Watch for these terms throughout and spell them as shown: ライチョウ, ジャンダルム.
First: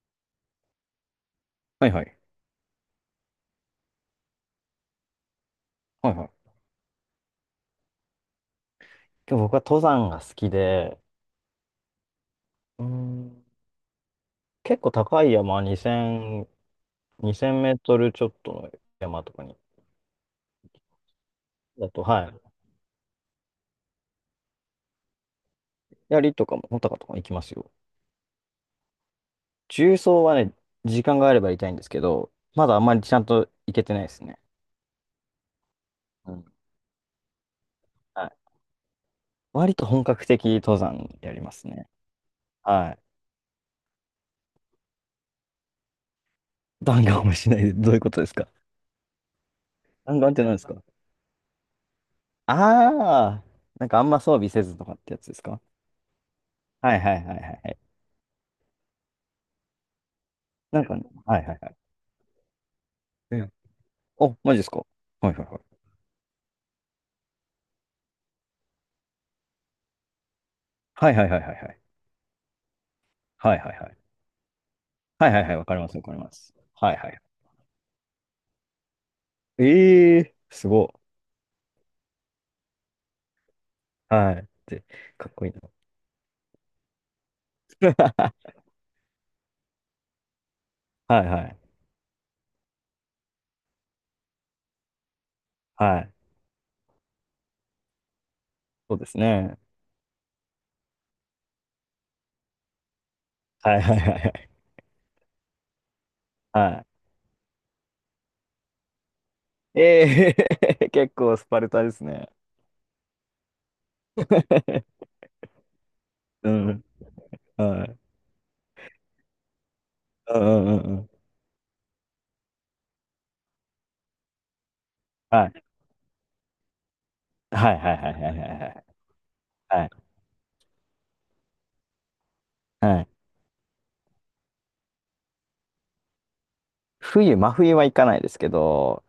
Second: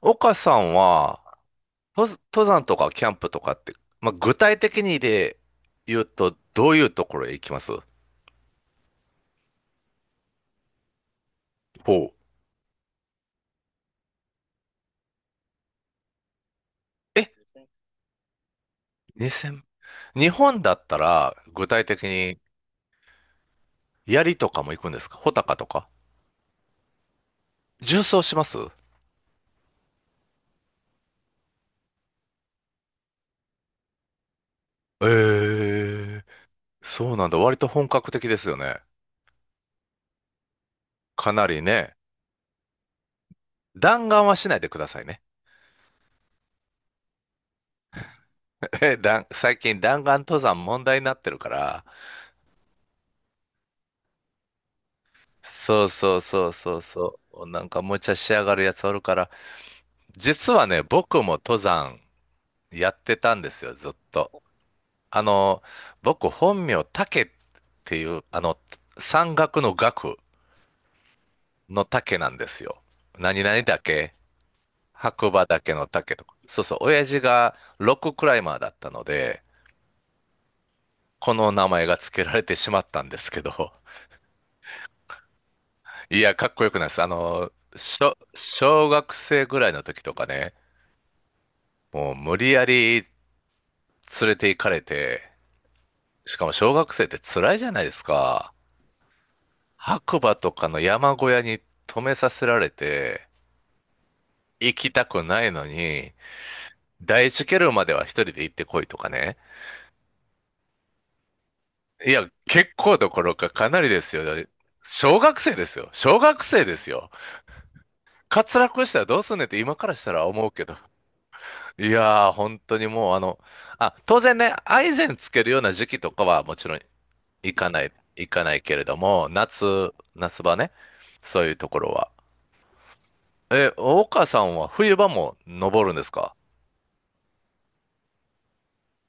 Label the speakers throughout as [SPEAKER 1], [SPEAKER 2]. [SPEAKER 1] 岡さんは、
[SPEAKER 2] はいはい。
[SPEAKER 1] 登山とかキャンプとかって、まあ、具体的に言う
[SPEAKER 2] はいは
[SPEAKER 1] と、
[SPEAKER 2] い。
[SPEAKER 1] どういうところへ行きます？
[SPEAKER 2] で僕は登山が好きで、
[SPEAKER 1] ほう。
[SPEAKER 2] うーん、結構高い山、2000、
[SPEAKER 1] え、
[SPEAKER 2] 2メートルちょっとの山とかに、
[SPEAKER 1] 2000、日本だったら、具体
[SPEAKER 2] だと、
[SPEAKER 1] 的
[SPEAKER 2] は
[SPEAKER 1] に、
[SPEAKER 2] い。
[SPEAKER 1] 槍とかも行くんですか？穂高とか
[SPEAKER 2] 槍とかも、穂高とかも行きますよ。
[SPEAKER 1] 縦走します？
[SPEAKER 2] 縦走はね、時間があれば行きたいんですけど、まだあんまりちゃんと行けてないですね。
[SPEAKER 1] えー、
[SPEAKER 2] うん。
[SPEAKER 1] そうなんだ。割と本格的
[SPEAKER 2] は
[SPEAKER 1] です
[SPEAKER 2] い。
[SPEAKER 1] よね。
[SPEAKER 2] 割と本格的登山
[SPEAKER 1] か
[SPEAKER 2] やり
[SPEAKER 1] な
[SPEAKER 2] ま
[SPEAKER 1] り
[SPEAKER 2] すね。
[SPEAKER 1] ね。
[SPEAKER 2] はい。
[SPEAKER 1] 弾丸はしないでくださいね。
[SPEAKER 2] 弾丸もしないで、どういうことですか？
[SPEAKER 1] 最近弾丸
[SPEAKER 2] 弾丸っ
[SPEAKER 1] 登
[SPEAKER 2] て何で
[SPEAKER 1] 山
[SPEAKER 2] すか？
[SPEAKER 1] 問題になってるから。
[SPEAKER 2] ああー、なんかあんま装備せずとかってやつですか？
[SPEAKER 1] そうそうそうそう
[SPEAKER 2] はいは
[SPEAKER 1] そ
[SPEAKER 2] いはい
[SPEAKER 1] う。
[SPEAKER 2] はい
[SPEAKER 1] なん
[SPEAKER 2] はい。
[SPEAKER 1] か無茶しやがるやつおるから、実は
[SPEAKER 2] な
[SPEAKER 1] ね、
[SPEAKER 2] んかね、
[SPEAKER 1] 僕も
[SPEAKER 2] はいはい
[SPEAKER 1] 登
[SPEAKER 2] はい。
[SPEAKER 1] 山やってた
[SPEAKER 2] え
[SPEAKER 1] んで
[SPEAKER 2] え、
[SPEAKER 1] すよ、ずっ
[SPEAKER 2] お、
[SPEAKER 1] と。
[SPEAKER 2] マジですか？
[SPEAKER 1] あ
[SPEAKER 2] はいはいはい。
[SPEAKER 1] の、僕本名、竹っていう、山岳の岳
[SPEAKER 2] はいはいはいはいはい。
[SPEAKER 1] の竹なんですよ。何
[SPEAKER 2] はい
[SPEAKER 1] 々
[SPEAKER 2] はいはい。
[SPEAKER 1] 岳、白
[SPEAKER 2] はいはい
[SPEAKER 1] 馬
[SPEAKER 2] はい、わ
[SPEAKER 1] 岳
[SPEAKER 2] かり
[SPEAKER 1] の
[SPEAKER 2] ます、わか
[SPEAKER 1] 竹
[SPEAKER 2] り
[SPEAKER 1] と
[SPEAKER 2] ま
[SPEAKER 1] か。
[SPEAKER 2] す。
[SPEAKER 1] そうそう、
[SPEAKER 2] はい
[SPEAKER 1] 親
[SPEAKER 2] はい。
[SPEAKER 1] 父がロッククライマーだったので、
[SPEAKER 2] ええー、すご
[SPEAKER 1] この名前が付けられてしまったんですけど、
[SPEAKER 2] い。はい。って、かっこいいな。
[SPEAKER 1] いや、かっこよくないです。小学生ぐらいの時とかね、
[SPEAKER 2] はいはい。
[SPEAKER 1] もう無理やり連れて行かれて、
[SPEAKER 2] はい。
[SPEAKER 1] しかも小学生って辛いじゃないですか。
[SPEAKER 2] そうですね。
[SPEAKER 1] 白馬とかの山小屋に泊めさせられて、
[SPEAKER 2] はいはいはいはい。
[SPEAKER 1] 行きたくないのに、
[SPEAKER 2] は
[SPEAKER 1] 第一ケルンまでは一人で行ってこいとかね。
[SPEAKER 2] い。ええー、結構スパルタです
[SPEAKER 1] いや、
[SPEAKER 2] ね。
[SPEAKER 1] 結構どころかかなりですよ。小学生ですよ。小学
[SPEAKER 2] う
[SPEAKER 1] 生で
[SPEAKER 2] ん。
[SPEAKER 1] すよ。
[SPEAKER 2] はい。
[SPEAKER 1] 滑落したらどうすんねんって今からしたら
[SPEAKER 2] う
[SPEAKER 1] 思うけ
[SPEAKER 2] んう
[SPEAKER 1] ど。
[SPEAKER 2] んうんうん。
[SPEAKER 1] いやー、本当にもう当然ね、アイゼンつけ
[SPEAKER 2] は
[SPEAKER 1] るよう
[SPEAKER 2] い。
[SPEAKER 1] な時期とかはもちろん
[SPEAKER 2] はいはいはいは
[SPEAKER 1] 行
[SPEAKER 2] い
[SPEAKER 1] か
[SPEAKER 2] は
[SPEAKER 1] な
[SPEAKER 2] い
[SPEAKER 1] い
[SPEAKER 2] は
[SPEAKER 1] けれ
[SPEAKER 2] い。
[SPEAKER 1] ども、
[SPEAKER 2] はい。
[SPEAKER 1] 夏場ね。そういうところは。
[SPEAKER 2] はい。
[SPEAKER 1] え、大川さんは冬場も登るんですか？
[SPEAKER 2] 真冬は行かないですけど、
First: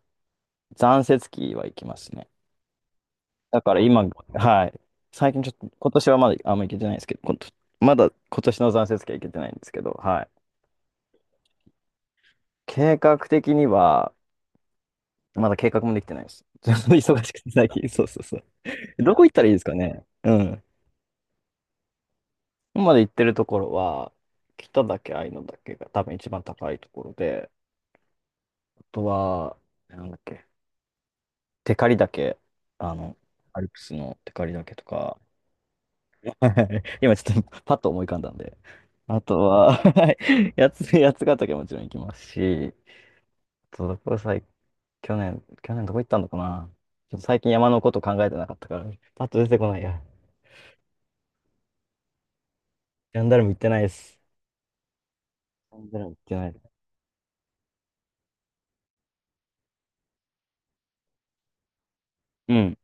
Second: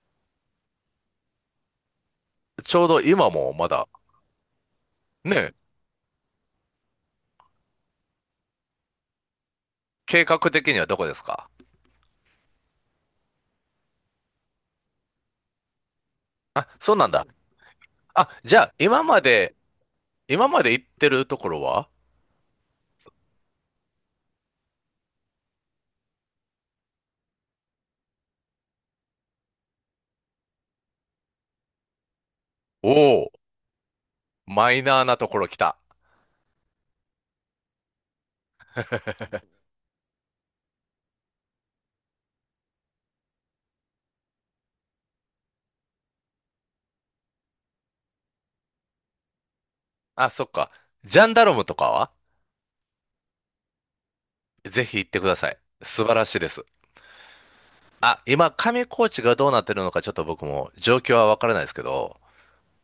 [SPEAKER 2] 残雪期は行きますね。
[SPEAKER 1] ちょうど今も
[SPEAKER 2] だ
[SPEAKER 1] ま
[SPEAKER 2] から
[SPEAKER 1] だ、
[SPEAKER 2] 今、はい。最近ちょ
[SPEAKER 1] ね、
[SPEAKER 2] っと、今年はまだあんま行けてないんですけど、まだ今年の残雪期は行けてないんですけど、
[SPEAKER 1] 計
[SPEAKER 2] はい。
[SPEAKER 1] 画的にはどこですか？
[SPEAKER 2] 計画的には、まだ計画もできてないです。
[SPEAKER 1] あ、
[SPEAKER 2] ちょっと
[SPEAKER 1] そうなん
[SPEAKER 2] 忙
[SPEAKER 1] だ。
[SPEAKER 2] しくて最近、そうそう
[SPEAKER 1] あ、
[SPEAKER 2] そ
[SPEAKER 1] じゃあ、
[SPEAKER 2] う。どこ行ったらいいですかね？う
[SPEAKER 1] 今ま
[SPEAKER 2] ん。
[SPEAKER 1] で行ってるところは？
[SPEAKER 2] 今まで行ってるところは、北岳、愛の岳が多分一番高いところで、あとは、なんだっけ、テカリ岳、
[SPEAKER 1] お
[SPEAKER 2] あの、
[SPEAKER 1] お、
[SPEAKER 2] アルプスのテカリ
[SPEAKER 1] マ
[SPEAKER 2] 岳
[SPEAKER 1] イ
[SPEAKER 2] と
[SPEAKER 1] ナーな
[SPEAKER 2] か、
[SPEAKER 1] ところ来た。
[SPEAKER 2] はい、今ちょっとパッと思い浮かんだんで。あとは、はい、やつがたけもちろん行きますし、あとどこさい、去年どこ行ったのかな？ちょっと最近山のこと考えてなかったから、パッと出てこないや。
[SPEAKER 1] あ、そっか。ジャンダルムとかは？
[SPEAKER 2] ジャンダルム行ってないです。
[SPEAKER 1] ぜひ行ってください。
[SPEAKER 2] ジャンダ
[SPEAKER 1] 素
[SPEAKER 2] ルム
[SPEAKER 1] 晴
[SPEAKER 2] 行っ
[SPEAKER 1] らし
[SPEAKER 2] て
[SPEAKER 1] い
[SPEAKER 2] な
[SPEAKER 1] です。
[SPEAKER 2] い。
[SPEAKER 1] あ、今、上高地がどうなってるのか、ちょっと僕も状況はわからないですけど、
[SPEAKER 2] うん。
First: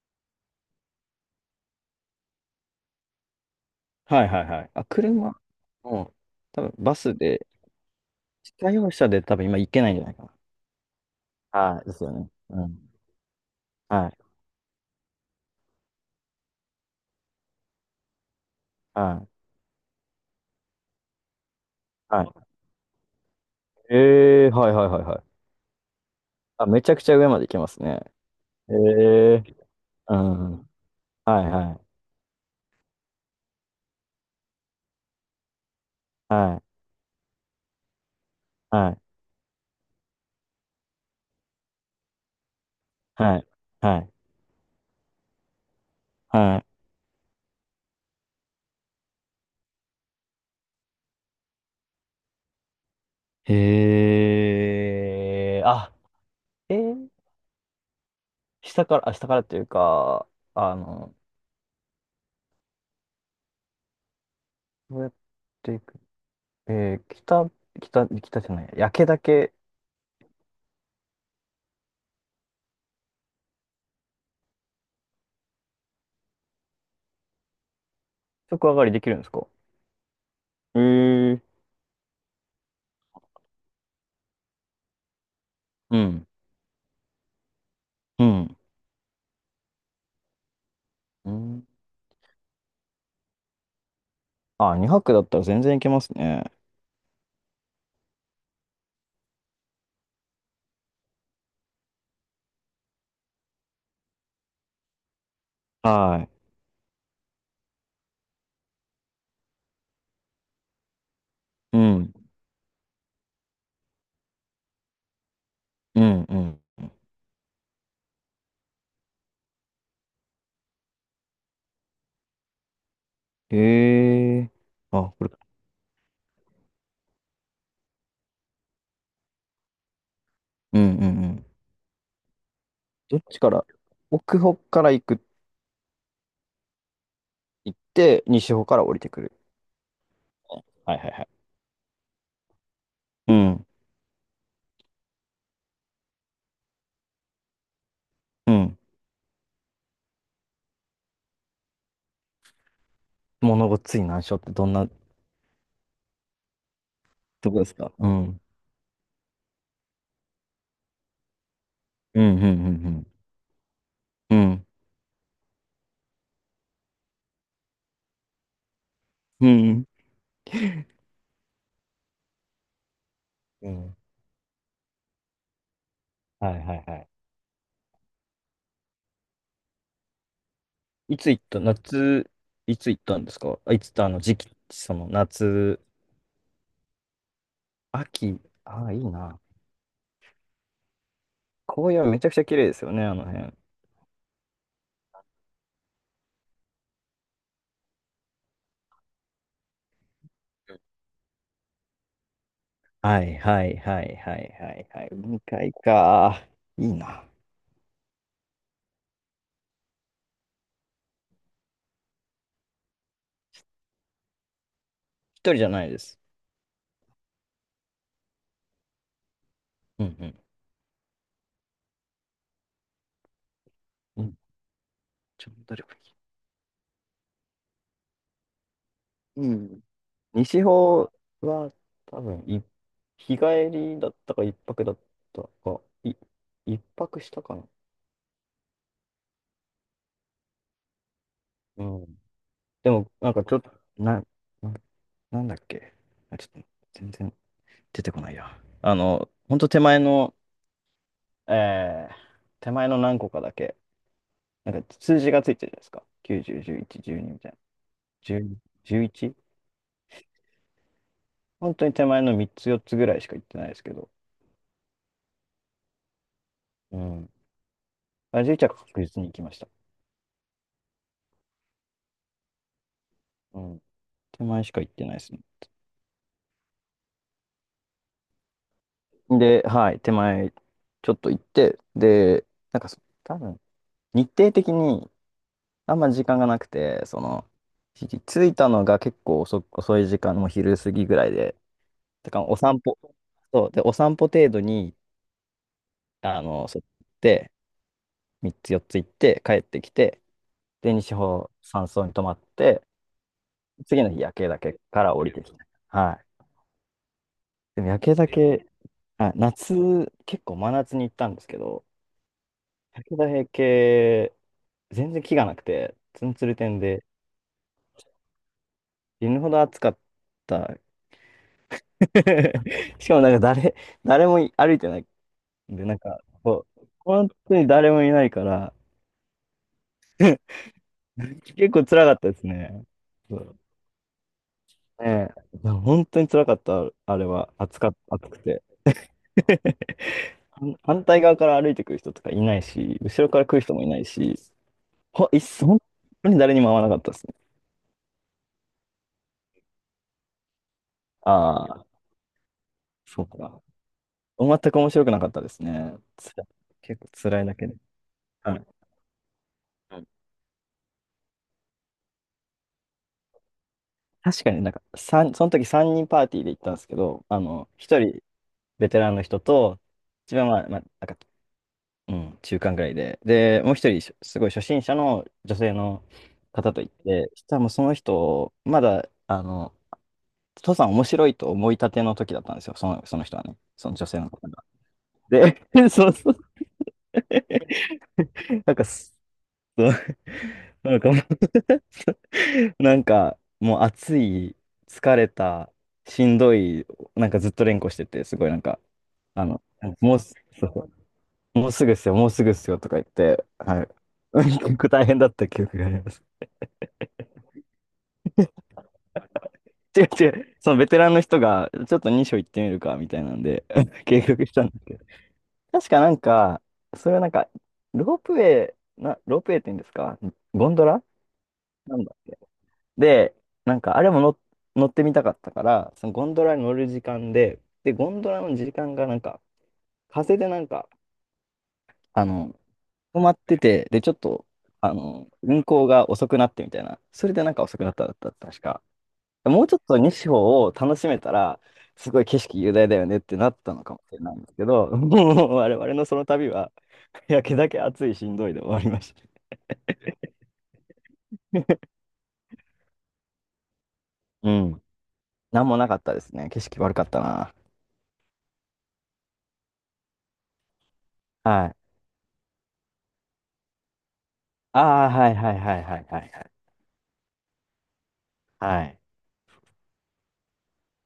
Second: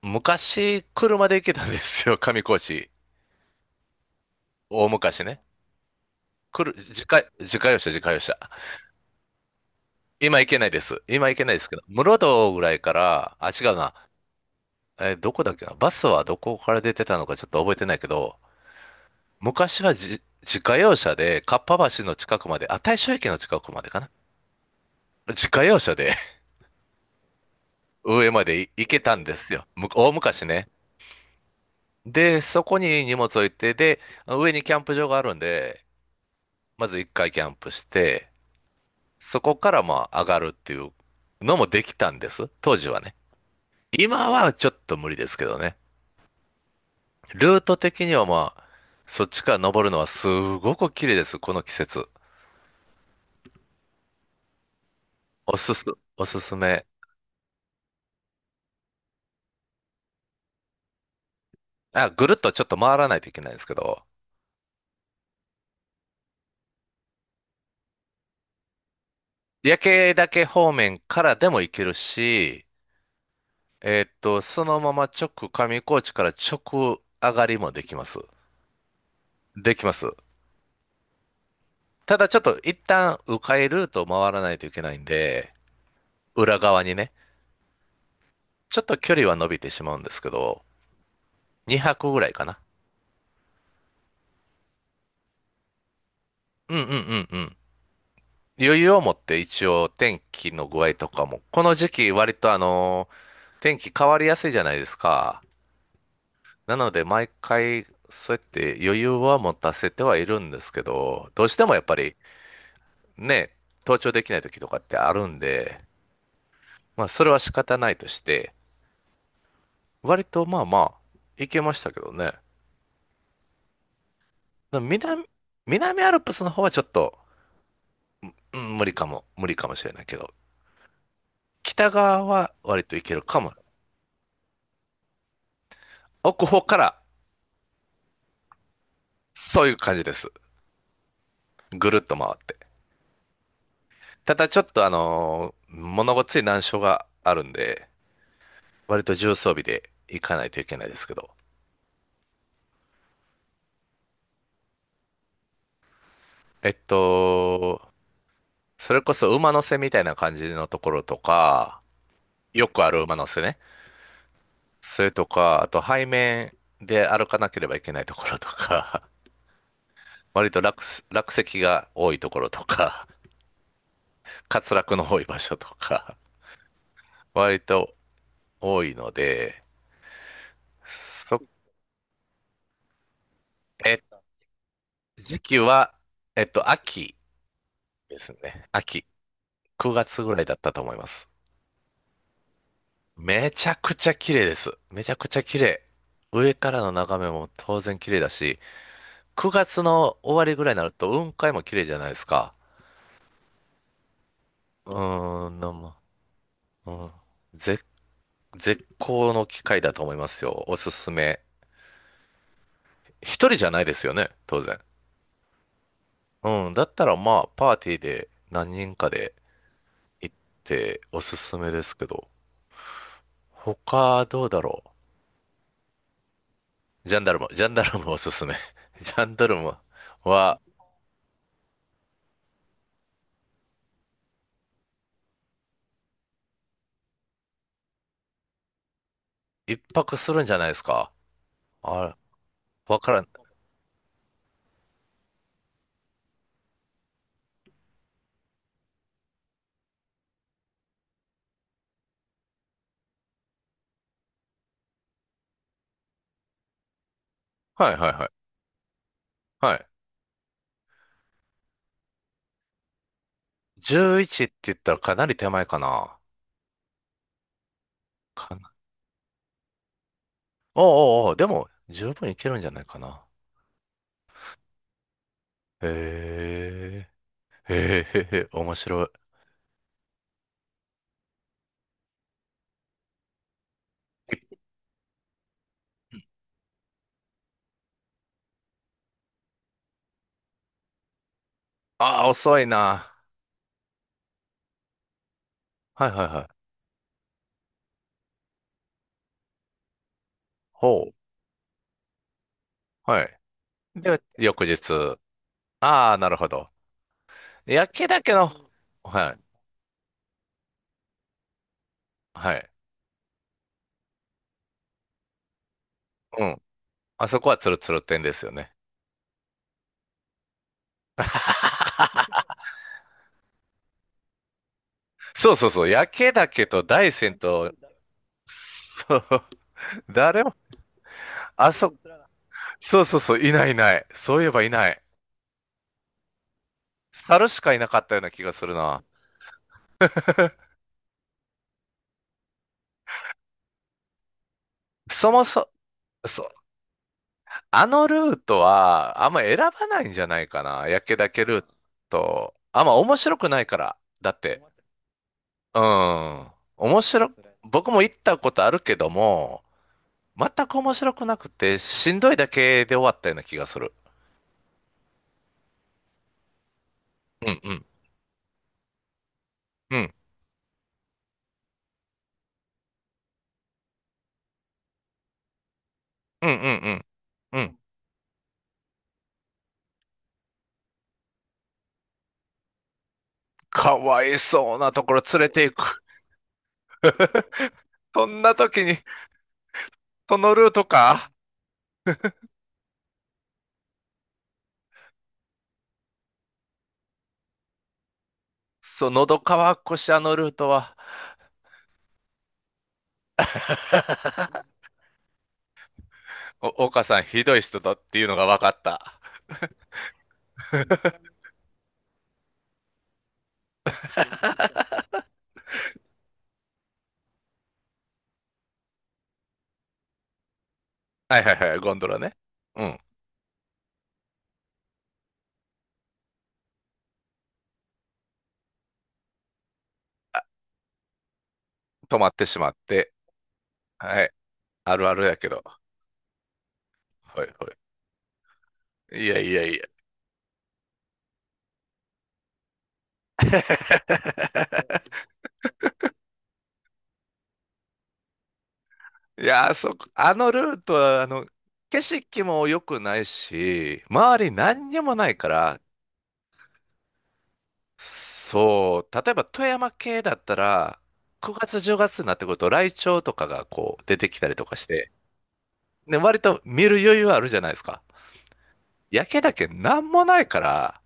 [SPEAKER 1] 昔、車で行けたんですよ、上高地。
[SPEAKER 2] はいはいはい。あ、
[SPEAKER 1] 大昔
[SPEAKER 2] 車
[SPEAKER 1] ね。
[SPEAKER 2] も、多
[SPEAKER 1] 来る、
[SPEAKER 2] 分バ
[SPEAKER 1] 自
[SPEAKER 2] ス
[SPEAKER 1] 家、
[SPEAKER 2] で、
[SPEAKER 1] 自家用車、自家用車。
[SPEAKER 2] 自家用車で多分今行けないんじゃないか
[SPEAKER 1] 今行けないです。今行けない
[SPEAKER 2] な。
[SPEAKER 1] ですけど、
[SPEAKER 2] はい、ですよ
[SPEAKER 1] 室
[SPEAKER 2] ね。
[SPEAKER 1] 堂ぐ
[SPEAKER 2] う
[SPEAKER 1] らい
[SPEAKER 2] ん。
[SPEAKER 1] から、あ、違うな。
[SPEAKER 2] はい、
[SPEAKER 1] どこだっけな？バスはどこから出てたのかちょっと覚えてないけど、
[SPEAKER 2] はい、
[SPEAKER 1] 昔は自家用車で、かっぱ橋の
[SPEAKER 2] はい。
[SPEAKER 1] 近くまで、あ、大正駅の近くまでかな？
[SPEAKER 2] はいはいはいはい。
[SPEAKER 1] 自家用車で
[SPEAKER 2] あ、めちゃくちゃ上まで行けますね。
[SPEAKER 1] 上まで
[SPEAKER 2] え
[SPEAKER 1] 行けたんです
[SPEAKER 2] ー、
[SPEAKER 1] よ。大
[SPEAKER 2] う
[SPEAKER 1] 昔
[SPEAKER 2] ん。
[SPEAKER 1] ね。
[SPEAKER 2] はいはい
[SPEAKER 1] で、そこに荷物置いて、で、上にキャンプ場があるんで、
[SPEAKER 2] は
[SPEAKER 1] まず一回キャンプして、
[SPEAKER 2] い
[SPEAKER 1] そこからまあ上がるっていうのもできたんです。当時はね。
[SPEAKER 2] はいはいはい
[SPEAKER 1] 今はちょっと無理ですけどね。
[SPEAKER 2] はい。
[SPEAKER 1] ルート的にはまあ、そっちから登るのはすごく綺麗です。この季節。お
[SPEAKER 2] へえ、
[SPEAKER 1] すす、
[SPEAKER 2] あ、
[SPEAKER 1] おすす
[SPEAKER 2] え
[SPEAKER 1] め。
[SPEAKER 2] ー、下からっていうか、あの、
[SPEAKER 1] あ、ぐるっとちょっと回らないといけないんですけど、
[SPEAKER 2] どうやっていく、えー、北、北じゃない、焼けだけ
[SPEAKER 1] 夜景だけ方面からでも行けるし、そのまま直上高地から直上がりもできます。
[SPEAKER 2] 食上がりできるんですか？
[SPEAKER 1] できます。
[SPEAKER 2] えー、
[SPEAKER 1] ただちょっと一旦迂回ルートを回らないといけないんで、
[SPEAKER 2] うん、
[SPEAKER 1] 裏側にね、
[SPEAKER 2] うん、
[SPEAKER 1] ちょっと距離は伸びてしまうんですけど、
[SPEAKER 2] うん。
[SPEAKER 1] 2泊ぐらいかな。
[SPEAKER 2] あ、2泊だったら全然いけますね。
[SPEAKER 1] うんうんうんうん。余裕を持って一応天気の具合とかも、この時期割と天気変わりやすいじゃないですか。
[SPEAKER 2] はい。
[SPEAKER 1] なので毎回そうやって余裕は持たせてはいるんですけど、どうしても
[SPEAKER 2] う
[SPEAKER 1] やっぱ
[SPEAKER 2] ん、
[SPEAKER 1] りね、登頂できない時とかってあるんで、
[SPEAKER 2] うん、うん。
[SPEAKER 1] まあそれは仕方ないとして、割とまあまあ行けましたけどね。
[SPEAKER 2] へえ、あ、
[SPEAKER 1] 南、
[SPEAKER 2] これか。
[SPEAKER 1] 南アルプスの方はちょっと、うん、無理かもしれないけど、
[SPEAKER 2] うん、うん、うん。
[SPEAKER 1] 北側は割と行け
[SPEAKER 2] ど
[SPEAKER 1] る
[SPEAKER 2] っち
[SPEAKER 1] か
[SPEAKER 2] か
[SPEAKER 1] も。
[SPEAKER 2] ら、奥方から
[SPEAKER 1] 奥方から
[SPEAKER 2] 行って、西方から降りてくる。
[SPEAKER 1] そういう感じです。
[SPEAKER 2] はいはいはい。
[SPEAKER 1] ぐるっと回って。
[SPEAKER 2] うん。
[SPEAKER 1] ただちょっと物ごっつい難所があるんで、
[SPEAKER 2] うん。
[SPEAKER 1] 割と重装備で行かないといけないですけど。
[SPEAKER 2] 物ごっつい難所ってどんな
[SPEAKER 1] えっ
[SPEAKER 2] とこです
[SPEAKER 1] と、
[SPEAKER 2] か？うん。うん、
[SPEAKER 1] それこそ馬の背みたいな感じのところとか、
[SPEAKER 2] うん、う
[SPEAKER 1] よくある
[SPEAKER 2] ん、
[SPEAKER 1] 馬の背ね。
[SPEAKER 2] うん。
[SPEAKER 1] それとか、あと背面で歩かなければいけないところとか、
[SPEAKER 2] うん。うん。
[SPEAKER 1] 割と落石が多いところとか、
[SPEAKER 2] うん。
[SPEAKER 1] 滑落の多い場所とか、
[SPEAKER 2] はいはいはい。
[SPEAKER 1] 割と多いので、
[SPEAKER 2] いつ
[SPEAKER 1] そ、
[SPEAKER 2] 行った夏、いつ行ったんですか？あいつ
[SPEAKER 1] え、
[SPEAKER 2] あの時期、その
[SPEAKER 1] 時期
[SPEAKER 2] 夏、
[SPEAKER 1] は、秋です
[SPEAKER 2] 秋、
[SPEAKER 1] ね。
[SPEAKER 2] ああ、いい
[SPEAKER 1] 秋。
[SPEAKER 2] な。
[SPEAKER 1] 9月ぐらいだったと思います。
[SPEAKER 2] 紅葉めちゃくちゃ綺麗ですよね、あの
[SPEAKER 1] め
[SPEAKER 2] 辺。
[SPEAKER 1] ちゃくちゃ綺麗です。めちゃくちゃ綺麗。上からの眺めも当然綺麗だし、9月の終わりぐらいになると雲海も綺麗じゃないですか。
[SPEAKER 2] はいはいはいはいはい
[SPEAKER 1] う
[SPEAKER 2] はい。
[SPEAKER 1] ーん、な
[SPEAKER 2] 海
[SPEAKER 1] んも。
[SPEAKER 2] か。い
[SPEAKER 1] う
[SPEAKER 2] い
[SPEAKER 1] ん。
[SPEAKER 2] な。
[SPEAKER 1] 絶、絶好の機会だと思いますよ。おすすめ。一人じゃないですよね、当然。
[SPEAKER 2] 一人じゃないです。
[SPEAKER 1] うん、だったらまあ、パーティーで何人かで
[SPEAKER 2] うんう
[SPEAKER 1] 行
[SPEAKER 2] ん。
[SPEAKER 1] っておすすめですけど、
[SPEAKER 2] う
[SPEAKER 1] 他
[SPEAKER 2] ん。
[SPEAKER 1] どうだろ
[SPEAKER 2] ちょっと誰か。
[SPEAKER 1] う。ジャンダルム、ジャンダルムおすすめ。ジャンダ
[SPEAKER 2] う
[SPEAKER 1] ルム
[SPEAKER 2] ん。
[SPEAKER 1] は
[SPEAKER 2] 西方は多分日帰りだったか一泊だったか、一泊したかな。
[SPEAKER 1] 一泊するんじゃないですか。
[SPEAKER 2] う
[SPEAKER 1] あれ
[SPEAKER 2] ん。で
[SPEAKER 1] わ
[SPEAKER 2] も、
[SPEAKER 1] からん。
[SPEAKER 2] なんかちょっと、な、な、なんだっけ。あ、ちょっと全然出てこないや。あの、ほんとえー、手前の何個かだけ、なんか数字がついてるじゃないですか。90、11、12みたいな。
[SPEAKER 1] はいはいはい。
[SPEAKER 2] 10、11?
[SPEAKER 1] はい。
[SPEAKER 2] 本当に手前の3つ、4つぐらいしか行ってないですけど。
[SPEAKER 1] 11って言ったらかなり手前かな。
[SPEAKER 2] うん。あ、
[SPEAKER 1] か
[SPEAKER 2] 11は
[SPEAKER 1] な。
[SPEAKER 2] 確実に行きました。
[SPEAKER 1] おうおうおう、でも十分いけるんじゃないかな。
[SPEAKER 2] うん。手前しか行ってないですね。
[SPEAKER 1] へえ。へえへへ、面白い。
[SPEAKER 2] で、はい、手前、ちょっと行って、で、なんかそ、多分、日程的にあんま時間がなくて、着いたのが結構遅い時間、もう昼過ぎぐらいで、
[SPEAKER 1] ああ、
[SPEAKER 2] だからお
[SPEAKER 1] 遅い
[SPEAKER 2] 散歩、
[SPEAKER 1] な。
[SPEAKER 2] そう、で、お散歩程度に、
[SPEAKER 1] はいはいはい。
[SPEAKER 2] そう行って、3つ4つ行って、帰ってきて、で、
[SPEAKER 1] ほう。
[SPEAKER 2] 西方山荘に泊まって、
[SPEAKER 1] はい。
[SPEAKER 2] 次の日、
[SPEAKER 1] で、
[SPEAKER 2] 夜景
[SPEAKER 1] 翌
[SPEAKER 2] 岳から
[SPEAKER 1] 日。
[SPEAKER 2] 降りてきた。
[SPEAKER 1] あ
[SPEAKER 2] は
[SPEAKER 1] あ、
[SPEAKER 2] い。
[SPEAKER 1] なるほど。
[SPEAKER 2] でも
[SPEAKER 1] 焼
[SPEAKER 2] 夜
[SPEAKER 1] き
[SPEAKER 2] 景
[SPEAKER 1] だ
[SPEAKER 2] だ
[SPEAKER 1] けの、
[SPEAKER 2] 岳、はい、
[SPEAKER 1] はい。
[SPEAKER 2] 夏、結構真夏に行ったんですけど、
[SPEAKER 1] はい。
[SPEAKER 2] 武田平家、全然気がなくて、ツン
[SPEAKER 1] う
[SPEAKER 2] ツル
[SPEAKER 1] ん。
[SPEAKER 2] 天で、
[SPEAKER 1] あそこはツルツル店ですよね。
[SPEAKER 2] 死ぬほど暑かった。しかもなんか誰も歩いてない
[SPEAKER 1] そうそう
[SPEAKER 2] んで、
[SPEAKER 1] そう。
[SPEAKER 2] なん
[SPEAKER 1] 焼
[SPEAKER 2] か、
[SPEAKER 1] けだ
[SPEAKER 2] こ
[SPEAKER 1] け
[SPEAKER 2] う、
[SPEAKER 1] と大
[SPEAKER 2] 本
[SPEAKER 1] 山
[SPEAKER 2] 当に
[SPEAKER 1] と、
[SPEAKER 2] 誰もいないから、
[SPEAKER 1] そう。誰も、
[SPEAKER 2] 結
[SPEAKER 1] あ
[SPEAKER 2] 構
[SPEAKER 1] そ、
[SPEAKER 2] 辛かったですね。
[SPEAKER 1] そうそう
[SPEAKER 2] そ
[SPEAKER 1] そう。い
[SPEAKER 2] う。
[SPEAKER 1] ないいない。そういえばいない。
[SPEAKER 2] ねえ、本当に辛かった、あれ
[SPEAKER 1] 猿
[SPEAKER 2] は。
[SPEAKER 1] しか
[SPEAKER 2] 暑
[SPEAKER 1] いな
[SPEAKER 2] かっ
[SPEAKER 1] かったよう
[SPEAKER 2] 暑
[SPEAKER 1] な
[SPEAKER 2] く
[SPEAKER 1] 気が
[SPEAKER 2] て。
[SPEAKER 1] するな。
[SPEAKER 2] 反対側から歩いてくる人とかいないし、後ろから来る人もいないし、ほ、
[SPEAKER 1] そ
[SPEAKER 2] いっ
[SPEAKER 1] もそ、
[SPEAKER 2] 本当に
[SPEAKER 1] そう、
[SPEAKER 2] 誰にも会わなかったですね。
[SPEAKER 1] あのルートは、あんま選ばないんじゃないかな。焼岳ルー
[SPEAKER 2] ああ、
[SPEAKER 1] ト。あんま面
[SPEAKER 2] そう
[SPEAKER 1] 白くな
[SPEAKER 2] か。
[SPEAKER 1] いから。だっ
[SPEAKER 2] 全
[SPEAKER 1] て、
[SPEAKER 2] く面白くなかったです
[SPEAKER 1] う
[SPEAKER 2] ね。
[SPEAKER 1] ん。
[SPEAKER 2] 結
[SPEAKER 1] 面
[SPEAKER 2] 構
[SPEAKER 1] 白、
[SPEAKER 2] 辛いだけで。
[SPEAKER 1] 僕も行ったこ
[SPEAKER 2] は
[SPEAKER 1] と
[SPEAKER 2] い。
[SPEAKER 1] あるけども、全く面白くなくて、しんどいだけで終わったような気がする。
[SPEAKER 2] 確かになんか、その時3人パーティーで行ったんですけど、
[SPEAKER 1] うんうん。
[SPEAKER 2] 1人ベテランの人と、
[SPEAKER 1] うん。
[SPEAKER 2] 一番まあ、まあ、なんか、うん、中間ぐらいで、で、もう一人、すごい初心者の女性の
[SPEAKER 1] うんうん
[SPEAKER 2] 方と
[SPEAKER 1] う
[SPEAKER 2] 行っ
[SPEAKER 1] ん
[SPEAKER 2] て、そした
[SPEAKER 1] う
[SPEAKER 2] らもう
[SPEAKER 1] ん。
[SPEAKER 2] その人、まだ、父さん面白いと思いたての時だったんですよ、その人はね、そ
[SPEAKER 1] か
[SPEAKER 2] の女性
[SPEAKER 1] わ
[SPEAKER 2] の
[SPEAKER 1] い
[SPEAKER 2] 方が。
[SPEAKER 1] そうなところ連れて
[SPEAKER 2] で、
[SPEAKER 1] い く。
[SPEAKER 2] そうそう。
[SPEAKER 1] そんな
[SPEAKER 2] なん
[SPEAKER 1] 時
[SPEAKER 2] か、
[SPEAKER 1] に、
[SPEAKER 2] そう
[SPEAKER 1] そのルート
[SPEAKER 2] なんかもう。
[SPEAKER 1] か。
[SPEAKER 2] なんか、もう暑い、疲れた、しんどい、なんかずっと連呼してて、すごいなんか、
[SPEAKER 1] そう、喉
[SPEAKER 2] あの、
[SPEAKER 1] 乾くし、
[SPEAKER 2] も
[SPEAKER 1] あ
[SPEAKER 2] う
[SPEAKER 1] の
[SPEAKER 2] す、
[SPEAKER 1] ルー
[SPEAKER 2] そ
[SPEAKER 1] トは。
[SPEAKER 2] う、もうすぐっすよ、もうすぐっすよとか言って、はい。結構大変だった記憶があります。
[SPEAKER 1] 岡さん、ひどい人だっていうのが分かった。
[SPEAKER 2] 違う違う、そのベテランの 人が、ちょっと2章行ってみるか、みたいなんで、計画したんですけど。確かなんか、それはなんか、ロープウェロープウェイって言うんですか？ゴンドラ
[SPEAKER 1] はいはいはい、ゴ
[SPEAKER 2] な
[SPEAKER 1] ン
[SPEAKER 2] ん
[SPEAKER 1] ド
[SPEAKER 2] だ。
[SPEAKER 1] ラね。うん、
[SPEAKER 2] で、なんかあれも乗ってみたかったから、そのゴンドラに乗る時間で、ゴンドラの時間がなんか、風でなんか、
[SPEAKER 1] 止
[SPEAKER 2] あ
[SPEAKER 1] まってし
[SPEAKER 2] の、
[SPEAKER 1] まって。
[SPEAKER 2] 止まってて、で、ちょっ
[SPEAKER 1] はい、
[SPEAKER 2] と、
[SPEAKER 1] あるあるやけど。
[SPEAKER 2] 運行が遅くなってみたいな、それで
[SPEAKER 1] はい
[SPEAKER 2] なんか
[SPEAKER 1] は
[SPEAKER 2] 遅くなったんだった、確か。
[SPEAKER 1] い。いやい
[SPEAKER 2] も
[SPEAKER 1] や
[SPEAKER 2] うち
[SPEAKER 1] い
[SPEAKER 2] ょっ
[SPEAKER 1] や。
[SPEAKER 2] と西方を楽しめたら、すごい景色雄大だよねってなったのかもしれないんですけど、もう我々のその旅は、焼けだけ暑いしんどいで終わりました。
[SPEAKER 1] いや、あそこ、あのルートは、景色も良くないし、周り
[SPEAKER 2] うん。
[SPEAKER 1] 何にもないか
[SPEAKER 2] なんも
[SPEAKER 1] ら、
[SPEAKER 2] なかったですね。景色悪かったな。
[SPEAKER 1] そう、例えば富山系だったら、9
[SPEAKER 2] はい。
[SPEAKER 1] 月10月になってくると、ライチョウとかがこう出てきたりとか
[SPEAKER 2] あ
[SPEAKER 1] し
[SPEAKER 2] あ、
[SPEAKER 1] て、
[SPEAKER 2] はいはいはいはい
[SPEAKER 1] で、
[SPEAKER 2] はい
[SPEAKER 1] 割
[SPEAKER 2] はい。
[SPEAKER 1] と見る余裕あるじゃないですか。
[SPEAKER 2] はい。
[SPEAKER 1] 焼けだけなんもないから、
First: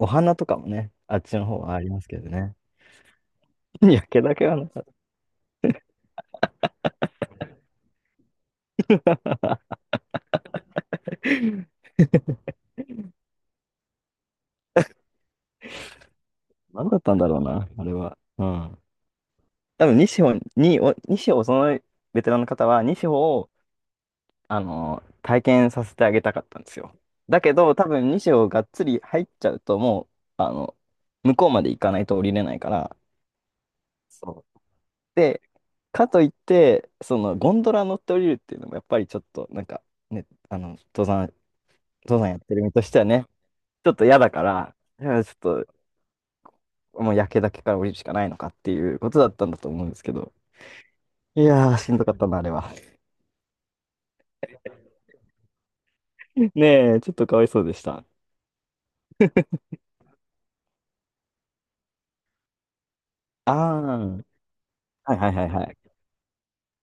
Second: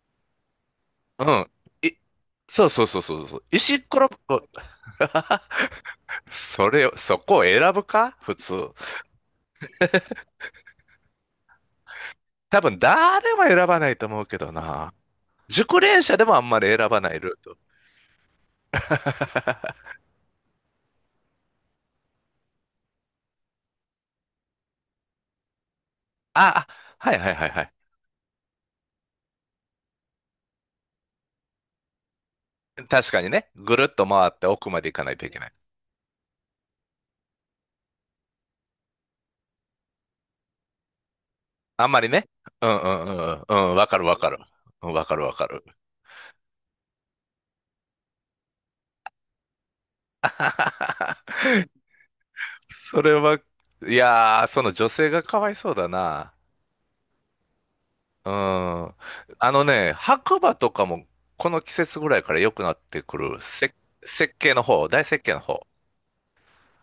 [SPEAKER 2] お花とかもね、あっ
[SPEAKER 1] う
[SPEAKER 2] ちの
[SPEAKER 1] ん。
[SPEAKER 2] 方はあり
[SPEAKER 1] い、
[SPEAKER 2] ますけどね。
[SPEAKER 1] そうそうそうそうそう。石っ
[SPEAKER 2] い
[SPEAKER 1] こ
[SPEAKER 2] や
[SPEAKER 1] ろ
[SPEAKER 2] けだ
[SPEAKER 1] ぼ、
[SPEAKER 2] けはなかっ
[SPEAKER 1] それを、そこを選ぶか普通。
[SPEAKER 2] た。
[SPEAKER 1] 多分誰も選ばないと思うけどな。熟練者でもあん まり選
[SPEAKER 2] 何だ
[SPEAKER 1] ば
[SPEAKER 2] っ
[SPEAKER 1] な
[SPEAKER 2] た
[SPEAKER 1] い
[SPEAKER 2] んだ
[SPEAKER 1] ル
[SPEAKER 2] ろう
[SPEAKER 1] ート。
[SPEAKER 2] な、あれは。うん。多分、西穂に、お西穂、そのベテランの方は、西穂を、体験させてあげたかったん
[SPEAKER 1] あ、
[SPEAKER 2] ですよ。
[SPEAKER 1] はいはい
[SPEAKER 2] だ
[SPEAKER 1] はい
[SPEAKER 2] け
[SPEAKER 1] はい。
[SPEAKER 2] ど、多分、西穂がっつり入っちゃうと、もう、向こうまで行かないと降りれないから、
[SPEAKER 1] 確かにね。ぐるっと回っ
[SPEAKER 2] そ
[SPEAKER 1] て
[SPEAKER 2] う
[SPEAKER 1] 奥まで行かないといけ
[SPEAKER 2] で、
[SPEAKER 1] ない。
[SPEAKER 2] かといって、そのゴンドラ乗って降りるっていうのもやっぱりちょっとなんかね、
[SPEAKER 1] あんまり
[SPEAKER 2] 登
[SPEAKER 1] ね。
[SPEAKER 2] 山やってる
[SPEAKER 1] う
[SPEAKER 2] 身
[SPEAKER 1] ん
[SPEAKER 2] と
[SPEAKER 1] う
[SPEAKER 2] して
[SPEAKER 1] ん
[SPEAKER 2] は
[SPEAKER 1] う
[SPEAKER 2] ね、
[SPEAKER 1] んうん。うん、わ
[SPEAKER 2] ちょっ
[SPEAKER 1] かる
[SPEAKER 2] と
[SPEAKER 1] わ
[SPEAKER 2] 嫌だ
[SPEAKER 1] かる。
[SPEAKER 2] から、
[SPEAKER 1] うん
[SPEAKER 2] い
[SPEAKER 1] わかる
[SPEAKER 2] やち
[SPEAKER 1] わか
[SPEAKER 2] ょ
[SPEAKER 1] る。
[SPEAKER 2] っともう焼けだけから降りるしかないのかっていうことだったんだと思うんですけど。いやー、しんどかったな、あれは。
[SPEAKER 1] それは、いやー、その女性がかわいそうだな。
[SPEAKER 2] ねえ、ちょっとかわいそうでした。
[SPEAKER 1] うん。あのね、白馬とかもこの季節ぐらいから良くなってくる。
[SPEAKER 2] ああ、
[SPEAKER 1] 設計の方、大
[SPEAKER 2] はい
[SPEAKER 1] 設
[SPEAKER 2] は
[SPEAKER 1] 計
[SPEAKER 2] い
[SPEAKER 1] の
[SPEAKER 2] はいは
[SPEAKER 1] 方。
[SPEAKER 2] い。行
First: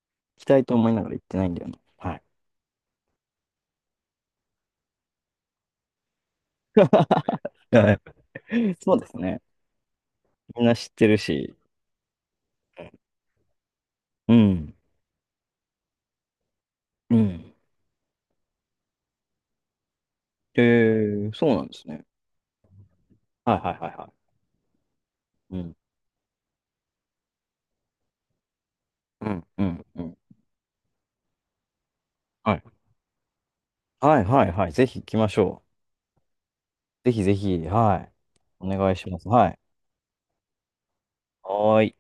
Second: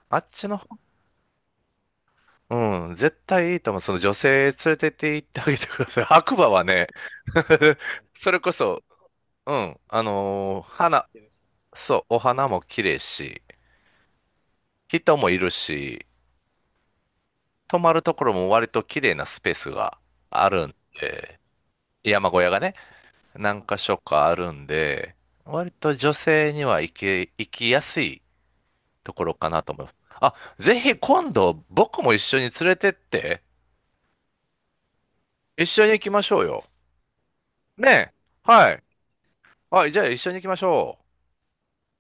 [SPEAKER 1] あっ
[SPEAKER 2] き
[SPEAKER 1] ちの
[SPEAKER 2] たい
[SPEAKER 1] 方、
[SPEAKER 2] と思いながら行ってないんだよな。はい。
[SPEAKER 1] うん、絶対いいと思う。その女性連れてって行ってあげてください。白馬はね、
[SPEAKER 2] はい、
[SPEAKER 1] それこそ、
[SPEAKER 2] そうですね。
[SPEAKER 1] うん、
[SPEAKER 2] みんな知って
[SPEAKER 1] 花、
[SPEAKER 2] るし。
[SPEAKER 1] そう、お花も綺麗し、
[SPEAKER 2] うん。
[SPEAKER 1] 人もいるし、
[SPEAKER 2] うん。
[SPEAKER 1] 泊まるところも割と綺麗なスペースがあ
[SPEAKER 2] え
[SPEAKER 1] るんで、
[SPEAKER 2] そうなんですね。
[SPEAKER 1] 山小屋がね。
[SPEAKER 2] はい
[SPEAKER 1] 何
[SPEAKER 2] は
[SPEAKER 1] か
[SPEAKER 2] いはい
[SPEAKER 1] 所
[SPEAKER 2] は
[SPEAKER 1] かあるんで、
[SPEAKER 2] い。う
[SPEAKER 1] 割
[SPEAKER 2] ん。
[SPEAKER 1] と女性には行きやすいとこ
[SPEAKER 2] う
[SPEAKER 1] ろ
[SPEAKER 2] ん
[SPEAKER 1] かな
[SPEAKER 2] う
[SPEAKER 1] と思
[SPEAKER 2] ん
[SPEAKER 1] います。
[SPEAKER 2] うん。
[SPEAKER 1] あ、ぜひ今度僕も一緒に連
[SPEAKER 2] はい。
[SPEAKER 1] れてって、
[SPEAKER 2] はいはいはい。ぜひ行きましょ
[SPEAKER 1] 一緒に行きましょうよ。
[SPEAKER 2] う。ぜひぜひ。
[SPEAKER 1] ね
[SPEAKER 2] はい。
[SPEAKER 1] え。
[SPEAKER 2] お
[SPEAKER 1] はい。
[SPEAKER 2] 願いします。はい。
[SPEAKER 1] あ、じゃあ一緒に行きましょう。
[SPEAKER 2] はーい。